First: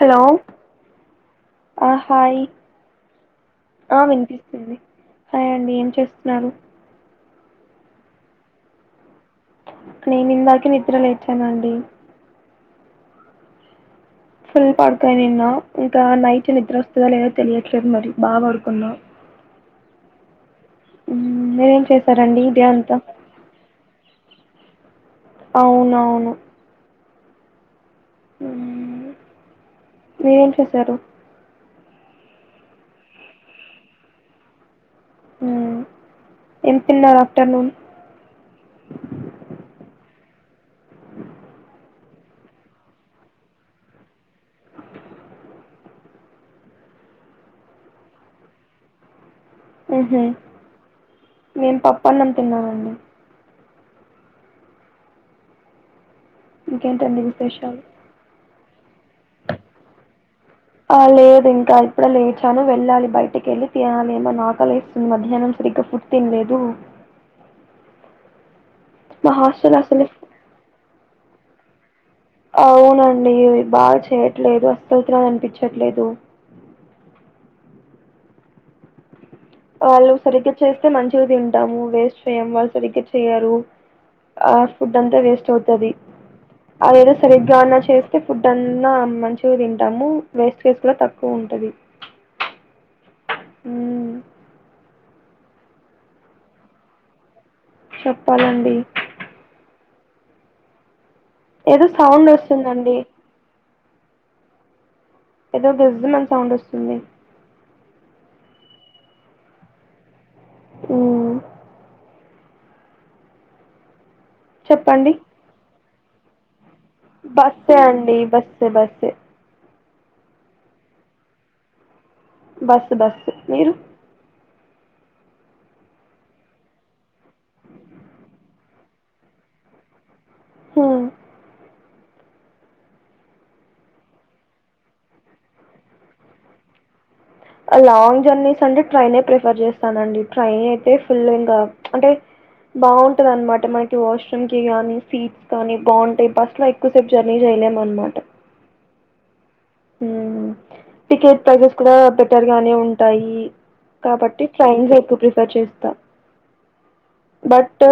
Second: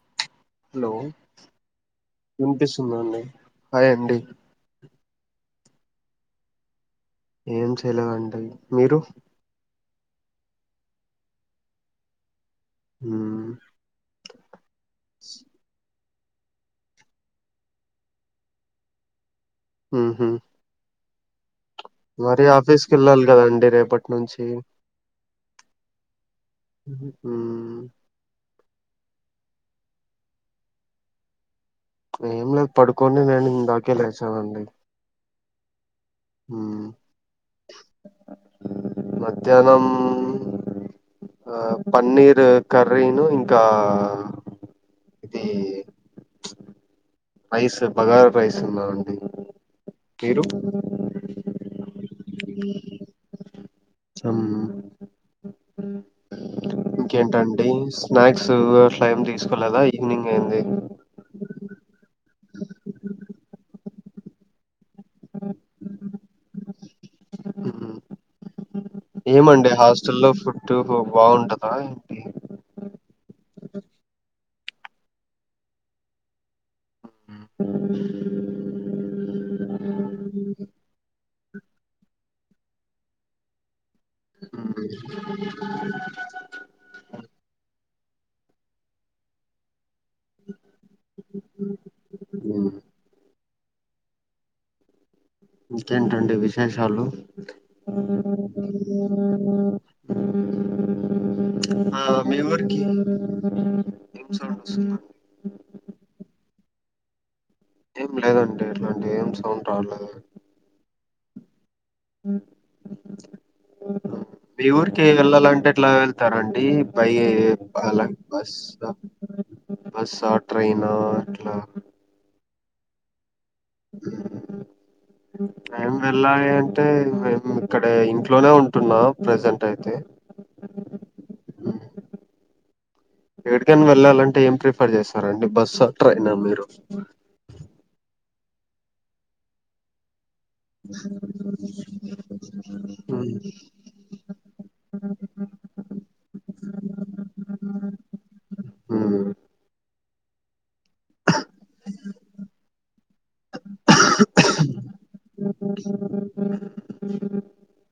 Hello hello hi వినిపిస్తుందండి hi ఆ అండి వినిపిస్తుంది హయ అండి ఏం చేస్తున్నారు ఏం చేయలేదండి మీరు నేను ఇందాకే నిద్ర లేచాన అండి హ్మ్ ఫుల్ పడుకనిన్న ఇంకా నైట్ నిద్ర వస్తుదో లేదో తెలియట్లేదు మరి బాగా పడుకుందావు ఆహా మీరేం చేశారండి మరిీ డే ఆఫీస్ క అంతా వెళ్ళాలి కదాండి రేపటి అ నుంచి అవునవును మ్మ్ మీరేం చేశారు ఏం లేదు పడుకోంని నేను ఇందాకే లేచానండి అ ఏం మ్మ్ తిన్నారు ఆఫ్టర్నూన్ మధ్యాహ్నం ఆ ఆ పన్నీర్ కర్రీను ఇంకా ఇది రైస్ బగార్ రైస్ ఉందా అండి ఉహ మేము పప్పన్నం తిన్నామండి మ్మ్ ఇంకేంటండి స్నాక్స్ టలైమ్ తీసుకోలేదా ఈవినింగ్ అయింది ఆ లేదు ఇంకా ఇప్పుడ లేట్ తను వెళ్ళాలి బయటికి వెళ్ళి తినాలి ఏమన్నా ఆకలి మధ్యాహ్నం సరిగ్గా ఫుడ్ తినలేదు మ్మ్ మా ఏమండి హాస్టల్ అసలే హాస్టల్లో ఫుడ్ బాగుంటదా ఏంటి అవునండి బాగా చేయట్లేదు అస్తలత్రరాని అనిపించట్లేదు వాళ్ళు సరిగ్గా చేస్తే మంచిగా తింట ము వేస్ట్ చెయ్యం వాళ్ళు సరిగ్గా చెయ్యరు ఆ ఫుడ్ అంతా వేస్ట్ అవుతుది అదేదో సరిగ్గా అన్నా చే అ ఫుడ్ అన్నా మంచిగా తింట ము వేస్ట్ చేసిన తక్కువ ఉంటది ఉమ్. హ ఇంకేంటండి విశేషాలు చెప్పాలండి. ఏదో ఆ ఆ సౌండ్ మీఊర్కి వస్తుందండి. స ఏదో గజ మన్ సౌండ్ వస్తుంది సున్న ఏం లేదండి ఎట్లాంటి ఏం సౌండ్ రాలలేదు అ మీ ఊరికి చెప్పండి వెల్లలా అంటే ఎట్లా వెళ్తారండి పై బస్సే అలా అండి బస్ బస్సే బస్సే బస్ ఆ ట్రైనా ఇట్లా బస్ బస్ ఏ వెళ్ళాలి అంటే మేము ఇక్కడ ఇంట్లోనే ఉంటున్నా ప్రెజెంట్ అయితే హ్మ్ ఎక్కడికైనా వెళ్ళాలంటే ఏం ప్రిఫర్ చేస్తార అంటే బస్సు ట్రైనా మీరు లాంగ్ జర్నీస్ అంటే ట్రైనే ప్రిఫర్ చేస్తానండి ట్రైన్ అయితే ఫుల్ ఇంకా అంటే ఉమ్. బాగుంటది అనమాట మనకి వాష్రూమ్ కి నీ సీట్స్ కానీ బాగుంటాయి బస్ లో ఎక్కువసేపు జర్నీ చేయలేము అనమాట హ టికెట్ ప్రైజెస్ కూడా బెటర్ గానే ఉంటాయి కాబట్టి ట్రైన్ ర బట్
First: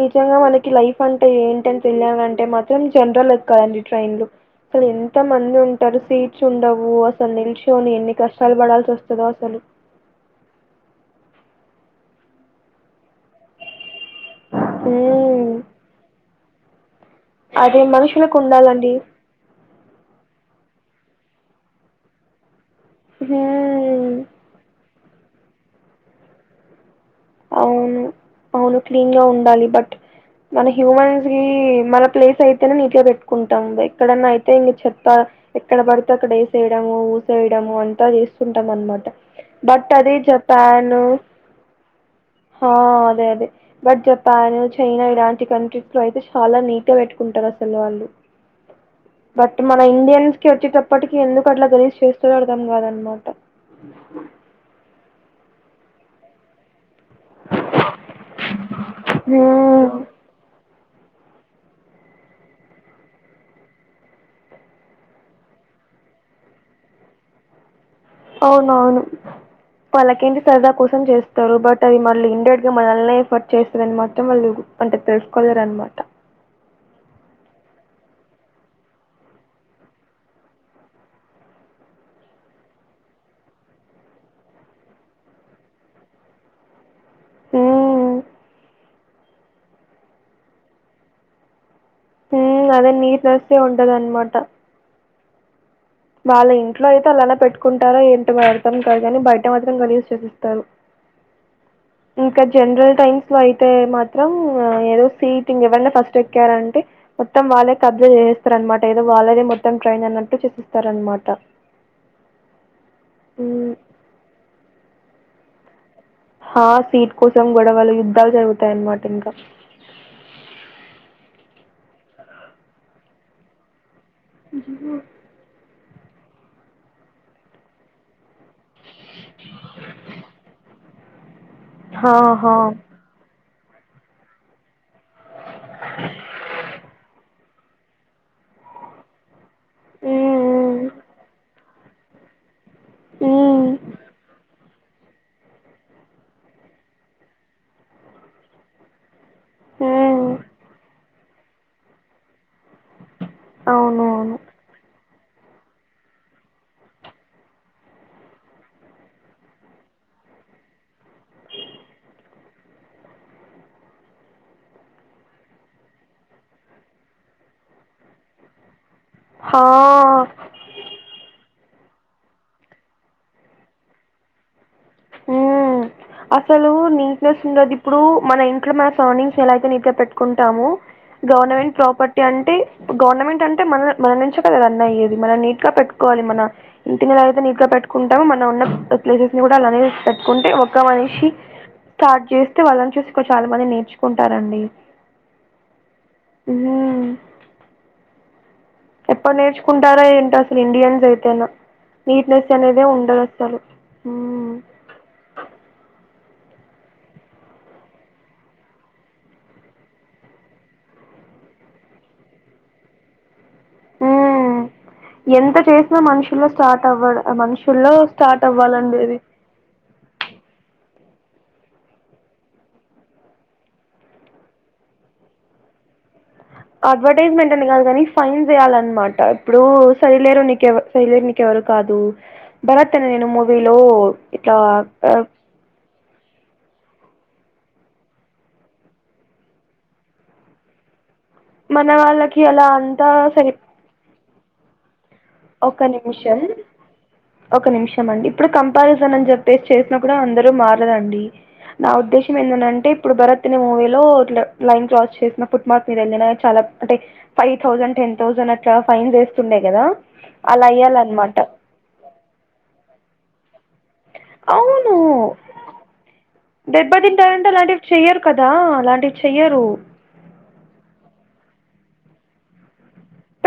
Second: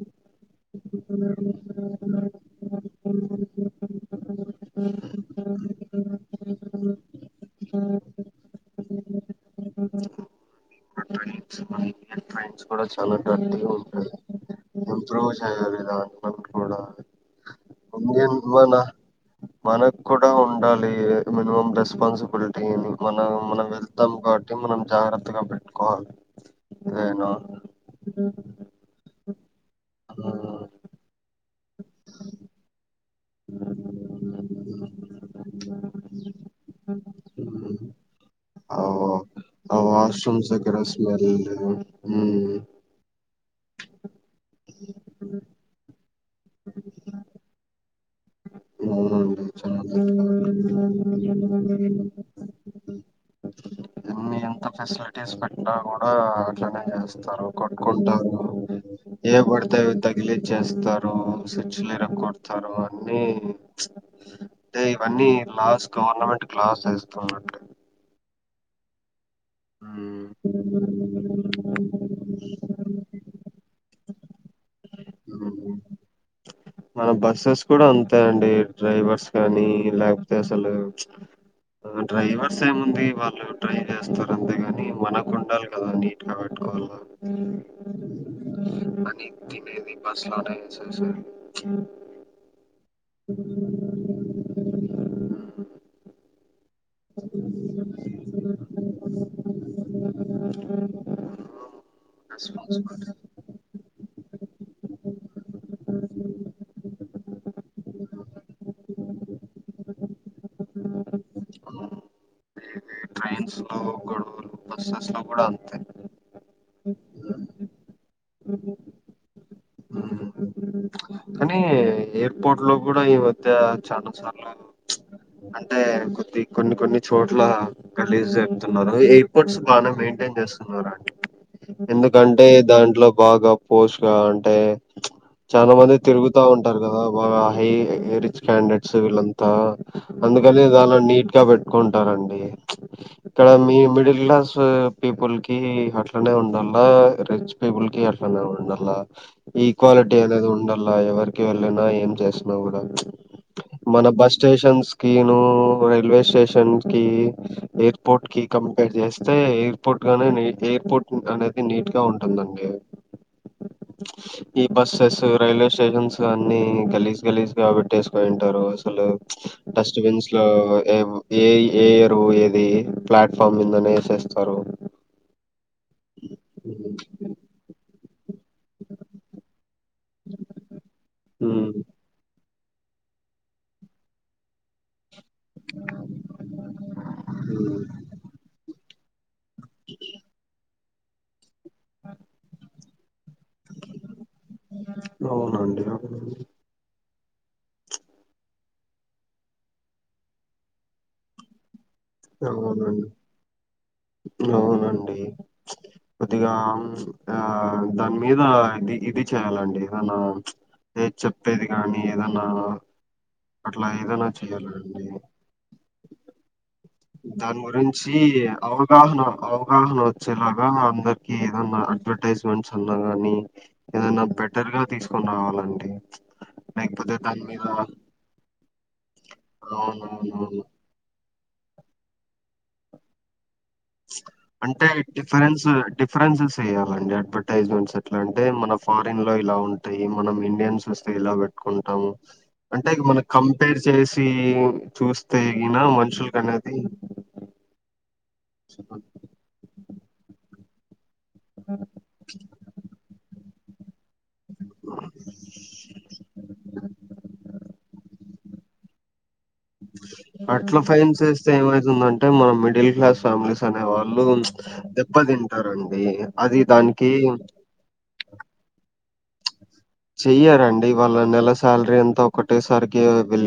నిజంగా మనకి లైఫ్ అంటే ఏంటని తెలియాలంటే మాత్రం జనరల్ కదండి ట్రైన్లు అలు ఎంత మంది ఉ సీట్స్ ఉండవు అసలు నిలిచిని ఎన్ని కష్టాలు పడాల్సి వస్తుందో అసలు ట్రైన్స్ కూడా చాలా డర్ట్ గా ఉంటుంది ఇప్రూవ్ హ్మ్. చ పట్కోడా అదే ము మనుషులకు మన ఉండాలండి. మనకు కూడా ఉండాలి మ రెస్పసిబలి మనం మనం హ్మ్. వెళ్తాం కాబట్టి మనం జాగ్రత్త పకా పెట్కోల అనా క్లీన్ గా ఉండాలి బట్ మన హ్యూమన్స్ మన ప్లేస్ అయితే నీట్ గా పెట్టుకుంటాం ఎక్కడన్నా అయితే ఇం చెప్పా ఎక్కడ పడితే అక్కడ వేసేయడ చసేయడము అంతా చేస్తుంటాం అనమాట ఆశ్రంసకర స్మెల్ అవునండి హ అదే అదే బట్ జపాన్ చైనా ఇలాంటి కంట్రీస్ లో అయితే చాలా నీట్గా పెట్టుకుంటారు అసలు వాళ్ళు బట్ మన చాలా ఇండియన్స్ కి వచ్చేటప్పటికి ఎందుకు అట్లా కలీజ చేస్త అర్థం కాదనమాట ఎన్ని ఫెసిలిటీస్ పెట్టినా కూడా అలనే చేస్త కట్కుంటారు ఏ పడతాయ హ్మ్ అవి తగిలించేస్తారు చ్ కొడతారు అన్న అంటే ఇవన్నీ లాస్ గవర్నమెంట్ లాస్ తెస్తుంటారు అవునవును వాళ్ళకిటి సరదా కోసం చేస్తారు బట్ అది మళ్ళీ ఇండెట్ గా మనళ్ల్నఎఫర్ట్ చేస్తారు అనమాట ఇష్టమే లేదు అంటే తెలుసుకోలేరనమాట మన బస్సెస్ కూడా అంతే అండి డ్రైవర్స్ కానీ లేకపోతే అసలు డ్రైవర్స్ ఏముంది వాళ్ళు ట్రై చేస్తారు అంతేగాని మనకు ఉండాలి కదా నీట్ గా పెట్టుకోవాలి హ్మ్ అ తినది బస్లాడా స స ఆ హ అదే నీటినెస్ గా ఉంటదానమాట అ వాళ్ళ ఇంట్లో అయితే అలానే పెట్టుకుంటారా ఏంటి అర్థం కాదు కాని బయట మాత్రం గళ్లీజ్ చేసేస్తారు ఇంకా జనరల్ రెస్పాన్సిబిలిటీ టైమ్స్ లో అయితే అతే మాత్రం ఏదో సీటింగ్ ఎవరినా ఫస్ట్ వచ్చారంటే మొత్తం వాళ్ళే కబ్జా చేస్తార అనమాట ఏదో వాళ్ళద మొత్తం ట్రైన్ అన్నట్టు చేసిస్తార అనమాట ఊమ్ బసస్ లో కూడా అంతే ఆ సీట్ కోసం గొడవలు యుద్ధాలు జరుగుతాయ అన్నమాట ఇంకా ఉమ్. కానీ ఎయిర్పోర్ట్ లో కూడా ఈ మధ్య చాల ఊహ్మ్ అంటే కొద్ది కొన్ని కొన్ని చోట్ల గల్లీజ్ అతున్నారు ఎయిర్పోర్ట్స్ బానే మెయింటైన్ చేస్తున్నారు అండి హా! ఎందుకంటే హా! దాంట్లో బాగా పోష్గా అంటే చాలా మంది తిరుగుతా ఉంటారు కదా బాగా హై హై రిచ్ క్యాండిడేట్స్ వీళ్లంతా అందుకనే హ్మ్. దానీలో నీట్ గా పెట్ట కొంటారండి హ్మ్. తరువాత హ్మ్. మీ మిడిల్ క్లాస్ పీపుల్ కి అట్లనే ఉండాల్లా రిచ్ పీపుల్ కి అట్లనే ఉండాల ఈక్వాలిటీ హ్మ్. అనేది ఉండాలి ఎవర్ కి వెళ్ళనా ఏం చేసిన కూడా మన బస్ అవునవును. స్టేషన్ స్కను రైల్వే స్టేషన్ కి ఎయిర్పోర్ట్ కి కంపేర్ చేస్తే ఎయిర్పోర్ట్ గానే ఎయిర్పోర్ట్ అనేది నీట్ గా ఉంటుందండి ఈ బస్సెస్ రైల్వే స్టేషన్స్ అన్ని గలీజ్ గలీజ్ గా పెట్టేసుకొని ఉంటారు హలో డస్ట్ హా! బిన్స్ లో ఏ ఏ ఏ ఇయర్ పోయేది ప్లాట్‌ ఫామ్ మిందనే వేసేస్తారు ఉ అసలు నీట్నెస్ ఉండది ఇప్పుడు మ సేన్‌ ఇంట్లో మా సరౌండింగ్స్ ఎలాయితే నీటిగా పెట్టుకుంటాము హ్మ్ గవర్నమెంట్ ప్రాపర్టీ అంటే గవర్నమెంట్ అంటే మన మనం నుంచి కదా రన్ అయ్యేది మనం నీట్ గా పెట్టుకోవాలి మన ఇంటిని ఎలాగ అయితే నీట్ గా హ్మ్ పెట్టుకుంటామో మన ఉ ప్లేసెస్ ని కూడా అలానే పెట్టుకుంటే ఒక ఒక మనిషి స్టార్ట్ చేస్తే వాళ్ళని చూసి చాలా మంది నేర్చుకుంటారండి అవునండి అవునండి ఊ ఎప్పుడు నేర్చుకుంటారో ఏంటో అసలు ఇండియన్స్ అయితేనా నీట్నెస్ అనేదే అవునండి ఉండదు అసలు ఊ అవునండి కొద్దిగా ఆ దాని మీద ఇది ఇది చేయాలండి ఏ చెప్పేది కానీ ఏదైనా ఉ చేయాలండి ఎంత చేసినా మనుషుల్లో స్టార్ట్ అవ్వడ దాని మనుషుల్లో గురించి స్టార్ట్ అవ్వాలండి ఇది. అవగాహన అవగాహన వచ్చేలాగా అందరి ఏదన్నా అడ్వర్టైజ్మెంట్స్ అన్నా గాని ఏదనా బెటర్ గా తీసుకొని రావాలండి లేకపోతే దాని అడ్వర్టైజ్మెంట్ మీద అని కాదు కాని ఫైన్స్ వేయాలి అ న్నమాట ఇప్పుడు సరిలేరు అవునవునవును నీకెవ్వరు ఎవరు కాదు భరత్ అనే నేను మూవీలో ఇట్లా అంటే ఆహ్, డిఫరెన్స్ డిఫరెన్స్ చెయాలండి అడ్వర్టైజ్మెంట్స్ ఎట్లా అంటే మన ఫారిన్ లో ఇలా ఉంటాయి మనం ఇండియన్స్ వ ఇలా మన పెట్టుకుంటాము వాళ్ళకి అలా అంటే ఇ అంతా మనం కంపేర్ చేసి తీ చుస్తే ఒక నిమిషం ఒక నిమిషం మండి ఇప్పుడు కంపారిజన్ అని చెప్పేసి చేసిన కూడా అందరూ మార్ ద అండి నా ఉద్దేశ్యం ఏందనీ అంటే ఇప్పుడు భరత్ అనే మూవీలో ట్లా లైన్ క్రాస్ చేసిన ఫుట్పాత్ మీద వెళ్ళిన చాలా అంటే ఫైవ్ థౌసండ్ టెన్ థౌసండ్ అట్లా ఫైన్ వేస్తుండే కదా అట్లా ఫైన్ చేస్తే ఏమైతుందంటే మన మిడిల్ క్లాస్ ఫ్యామిలీ అనే వాళ్ళు దెబ్బ తింటారండి దెబ్బ తింటారంటే అలాంటివి చెయ్యరు కదా అలాంటివి చెయ్యరు ఈయ్యారండి వాళ్ళ నెల సాలరీ అంతా ఒకటేసారి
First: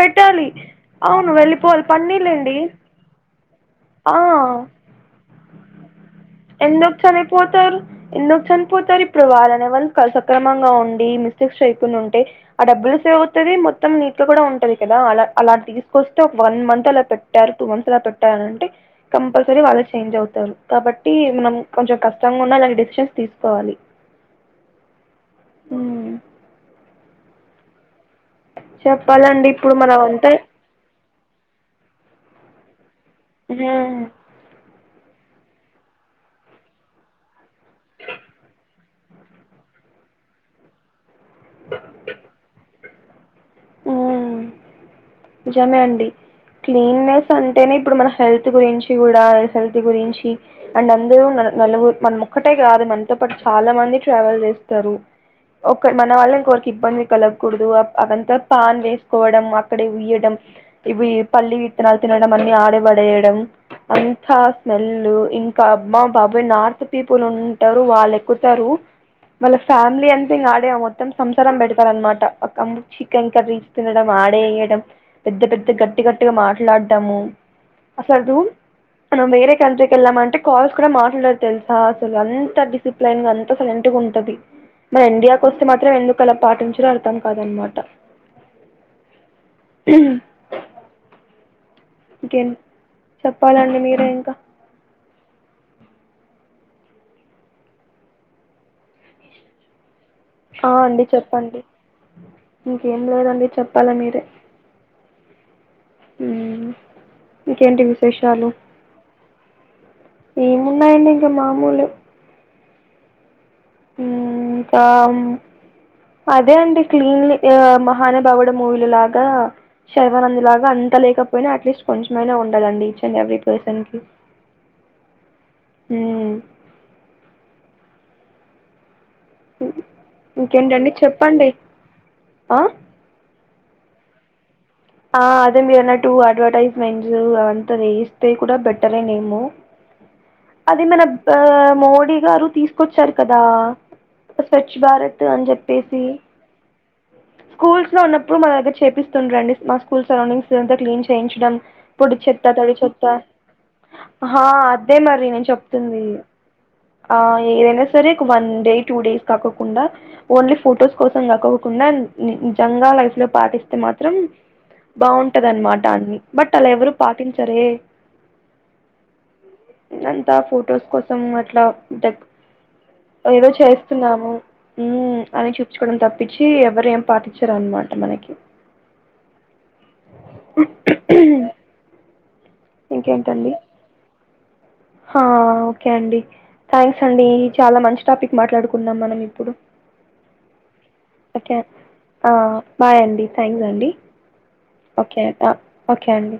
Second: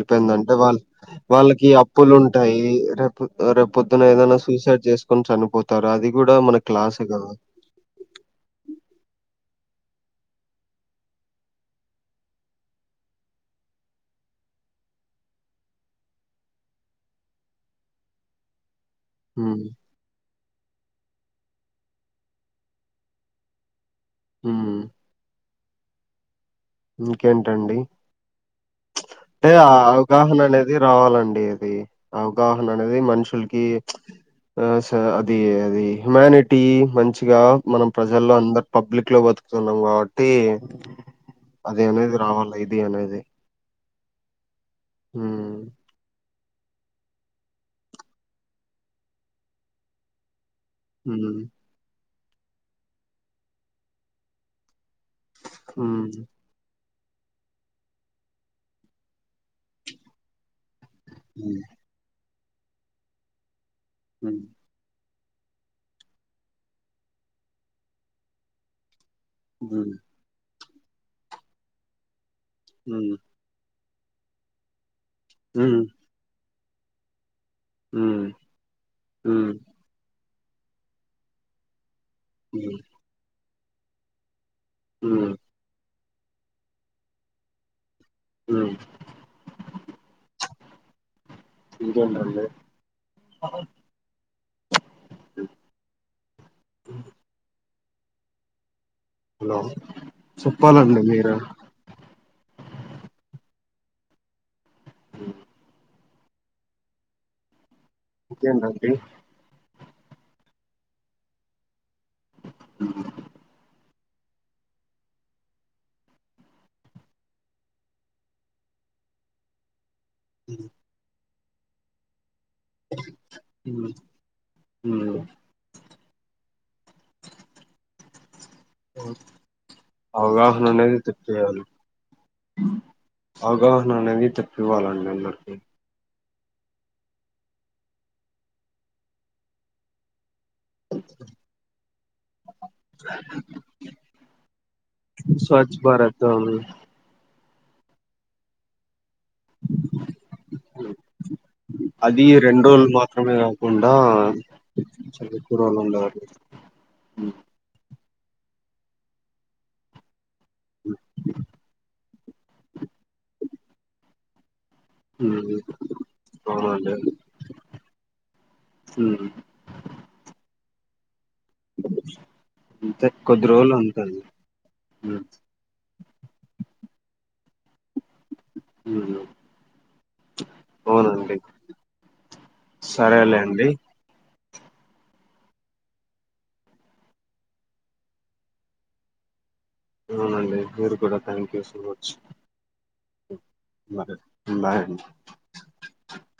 పెట్టాలి. వాళ అవును వాళ్ళకి వెళ్ళిపోవాలి. అప్పులు పన్నీలండి. ఉంటాయి రేపు రే ఆ అది గూడా మనకి ఎందుకు లాసే గదా! చనిపోతారు ఎందుకు చనిపోతారు ఇప్పుడు వారం వ సక్రమంగా ఉండి మిస్టేక్స్ అయికుండా ఉంటే ఆ డబ్బులు సేవ అవుతుది మొత్తం నీట్ లో కూడా ఉంటంది కదా అలా అలా తీసుకొస్తే ఒక వన్ మంత్ అలా పెట్టారు టూ మంత్స్ అలా పెట్టారు అని అంటే కంపల్సరీ హ్మ్. వాళ్ళే చేంజ్ అవుతారు కాబట్టి టి మనం కొంచెం కష్టంగా ఉన్నా అలాంటి డెసిషన్స్ తీసుకోవాలి ఉమ్ ఉమ్ ఇంకేంటండి చెప్పాలండి అంటే ఆ ఇప్పుడు మనం అంతా అవగాహన అనేది రావాలండి అది అవగాహన అది మనషుల్కి ఆ అది అది హ్యుమానిటీ మంచిగా మనం ప్రజల్లో అందరు పబ్లిక్ లో బతుకుతున్నాం కాబట్టి అది అనేది రావాలి ఇది అనేది ఉమ్ హ్మ్. నిజమే అండి క్లీన్నెస్ అంటేనే ఇప్పుడు మన హెల్త్ గురించి గుడా హెల్త్ గురించి అండ్ అందరూ హ్మ్. నలుగురు మనము ఒక్కటే కాదు మనతో పాటు చాలా మంది ట్రావెల్ చేస్తారు ఒక్క మన హ్మ్. వళ్ళ ఇంకోరికి ఇబ్బంది కలగ్కూడదు అదంతా పాన్ వేసుకోవడం అక్కడే ఉయ్యడం ఇవి పల్లీ హ్మ్. విత్తనాల్ తిన మన్నీ ఆడబడేయడం అంత హ్మ్. స్మెల్ ఇంకా అమ్మా బాబాయ్ నార్త్ పీపుల్ ఉంటారు వల్లెక్కుతరు వాళ్ళ హ్మ్ ఫ్యామిలీ అంత ఇగ మొత్తం సంసారం పెడతారన్నమాట పక్క హ్మ్ చికెన్ కర్రీ తినడం ఆడే ఎయ్య డం పెద్ద పెద్ద హ్మ్ గట్టి గట్టిగా మాట్ మాట్లాడ్డము హ్మ్ అసలు మనం వేరే హ్మ్ కంట్రీకీ వెళ్తామా అంటే కాల్స్ కూడా మాట్లాడదు తెల్సా అంత హ్మ్ డిసిప్లన్ అంత్ అసల్ ఎంటి ఉంటది మరి హ్మ్ ఇండియా కొస్తే మాత్రం ఎందుక్ క్కలా పాటించరో అర్థం కాదనమాట హ్ ఇంకేంటండి ఇంకేం చెప్పాలండి మీరే ఇంకా హ హలో ఆ చెప్పాలండి అండి మీరే చెప్పండి ఇంకేం లేదండి చెప్పాల మీరే ఇంకేంటి వి ఇకేందండి ఏమున్నాయండి ఇంకా మామూలు అ ఇంకా అదే అండి క్లీన్లీ మహాన బావిడ మూవీలు లాగా శైవనంద్ లాగా అంత లేక యి అట్లీస్ కొంచైనా ఉ డి ఈచ్ అండ్ ఎవీ హ్మ్ పర్సన్కి హ్మ్ అవగాహన ఇంకేంటండి అనేది చెప్పండి తెప్పేయాలి ఆ అవగాహన అనేది తెప్పివ్వాలండి ఆ అందరికి అదే మీరున్నటు అడ్వర్టైజ్మెంట్స్ అంతా చేయిస్తే కూడా బెట్టర నేము అది మన మోడీ గారు తీసుకొచ్చారు కదా స్వచ్ఛ భారత్ అని స్వచ్ఛ్ చెప్పేసి భారత్ అని స్కూల్స్ లో ఉన్నప్పుడు మన దగ్గర చేపిస్తుండ్రండి మా స్కూల్ సరౌండింగ్స్ ఏ క్లీన్ చేయించడం పొడి అది చెత్తా రెండు తడి రోజులు చెత్తా మాత్రమే కాకుండా అదే మరి చాలా నేను ఎక్కువ రోజులు చెప్తుంది ఉండాలి ఏదైనా సరే ఒక వన్ డే టూ డేస్ కాకుండా ఓన్లీ ఫొటోస్ కోసం కాకవకుండా నీజంగా లైఫ్ లో పాటిస్తే మాత్రం బాగుంటది హ్మ్ అనమాట అన్ని బట్ అలా ఎవరు అవునండి పాటించరే హ్మ్ అంతా ఫొటోస్కిస్త అట్లా అంతే కొద్ది ఏదో రోజులు అంతే అండి చేస్తున్నాము హ్మ్ అని చూసుుకోవడం తప్పించి ఎవర ఏం పాటించారున్నమాట మనకి ఉ అవునండి ఇంకేంటండి సరేలేండి ఓకే అండి థ్యాంక్స్ అండి చాలా మంచి టాపిక్ మాట్లాడుకున్నాం మనం ఇప్పుడు అవునండి మీరు కూడా thank okay you so much ఆ, బాయ్ అండి థ్యాంక్స్ అండి బ బాయ్ అండి ఓకే ఆ, ఓకే అండి